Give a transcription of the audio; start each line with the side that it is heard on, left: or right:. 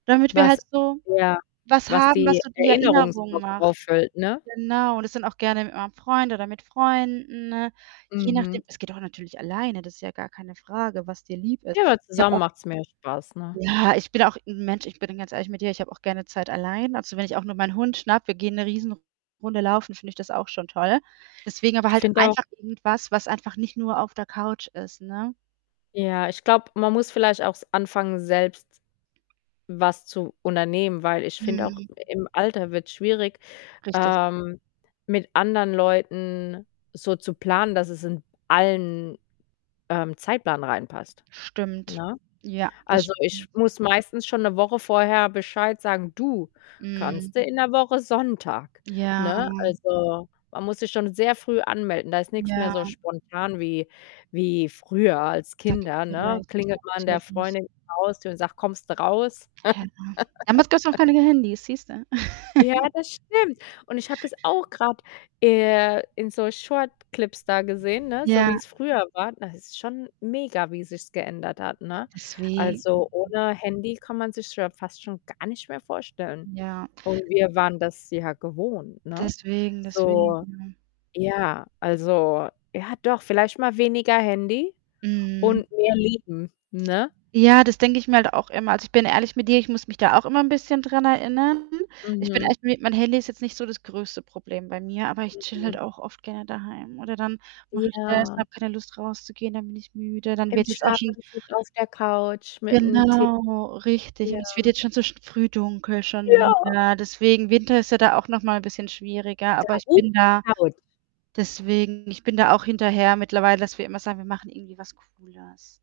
right: Damit wir
left: Was
right: halt so
left: ja,
right: was
left: was
right: haben, was
left: die
right: so die Erinnerung
left: Erinnerungsbox
right: macht.
left: auffüllt, ne?
right: Genau, das sind auch gerne mit meinem Freund oder mit Freunden, ne, je
left: Mhm.
right: nachdem. Es geht auch natürlich alleine, das ist ja gar keine Frage, was dir lieb ist.
left: Ja, aber
right: Ich habe
left: zusammen
right: auch
left: macht's mehr Spaß, ne?
right: Ja, ich bin auch 'n Mensch ich bin ganz ehrlich mit dir, ich habe auch gerne Zeit allein. Also, wenn ich auch nur meinen Hund schnappe, wir gehen 'ne Riesenrunde laufen, finde ich das auch schon toll. Deswegen aber
left: Ich
right: halt
left: finde auch
right: einfach irgendwas, was einfach nicht nur auf der Couch ist, ne?
left: Ja, ich glaube, man muss vielleicht auch s anfangen, selbst was zu unternehmen, weil ich finde auch,
right: Mhm.
left: im Alter wird's schwierig,
right: Richtig.
left: ähm, mit anderen Leuten so zu planen, dass es in allen, ähm, Zeitplan reinpasst,
right: Stimmt.
left: ne?
right: Ja, das
left: Also, ich
right: stimmt.
left: muss meistens schon 'ne Woche vorher Bescheid sagen: „Du,
right: Mhm.
left: kannst du in 'ner Woche Sonntag?“,
right: Ja.
left: ne? Also, man muss sich schon sehr früh anmelden. Da ist nix mehr so
right: Ja.
left: spontan wie wie früher als
right: Da gebe
left: Kinder,
right: ich dir
left: ne?
right: Recht,
left: Klingelt
right: ja,
left: man der
right: natürlich.
left: Freundin [unintelligible] Haustür und sagt: „Kommst du raus?“
right: [unintelligible] Damals gab's auch keine Handys, siehst du?
left: Ja, das stimmt. Und ich habe das auch grad, äh, in so Short-Clips da gesehen, ne, so
right: Ja.
left: wie's früher war. Da es ist schon mega, wie sich's geändert hat, ne?
right: Deswegen.
left: Also, ohne Handy kann man sich's ja fast schon gar nicht mehr vorstellen.
right: Ja.
left: Und wir waren das ja gewohnt, ne?
right: Deswegen, deswegen,
left: So,
right: ja.
left: ja also, ja, doch vielleicht mal weniger Handy
right: Mhm.
left: und mehr Leben, ne?
right: Ja, das denke ich mir halt auch immer. Also, ich bin ehrlich mit dir, ich muss mich da auch immer 'n bisschen dran erinnern. Ich bin
left: Mhm.
right: echt mi mein Handy ist jetzt nicht so das größte Problem bei mir, aber ich chille halt
left: Mhm.
right: auch oft gerne daheim. Oder dann mache ich das
left: Ja.
right: habe keine Lust rauszugehen, dann bin ich müde. Dann
left: Im
right: wird jetzt auch schon
left: Schlafanzug auf der Couch mit 'nem Tee.
right: Genau, richtig. Und es wird
left: Ja.
right: jetzt schon so sch früh dunkel schon
left: Ja.
right: wieder. Deswegen Winter ist ja da auch nochmal ein bisschen schwieriger, aber ich bin da
left: [unintelligible]
right: deswegen ich bin da auch hinterher mittlerweile, dass wir immer sagen: „Wir machen irgendwie was Cooles.“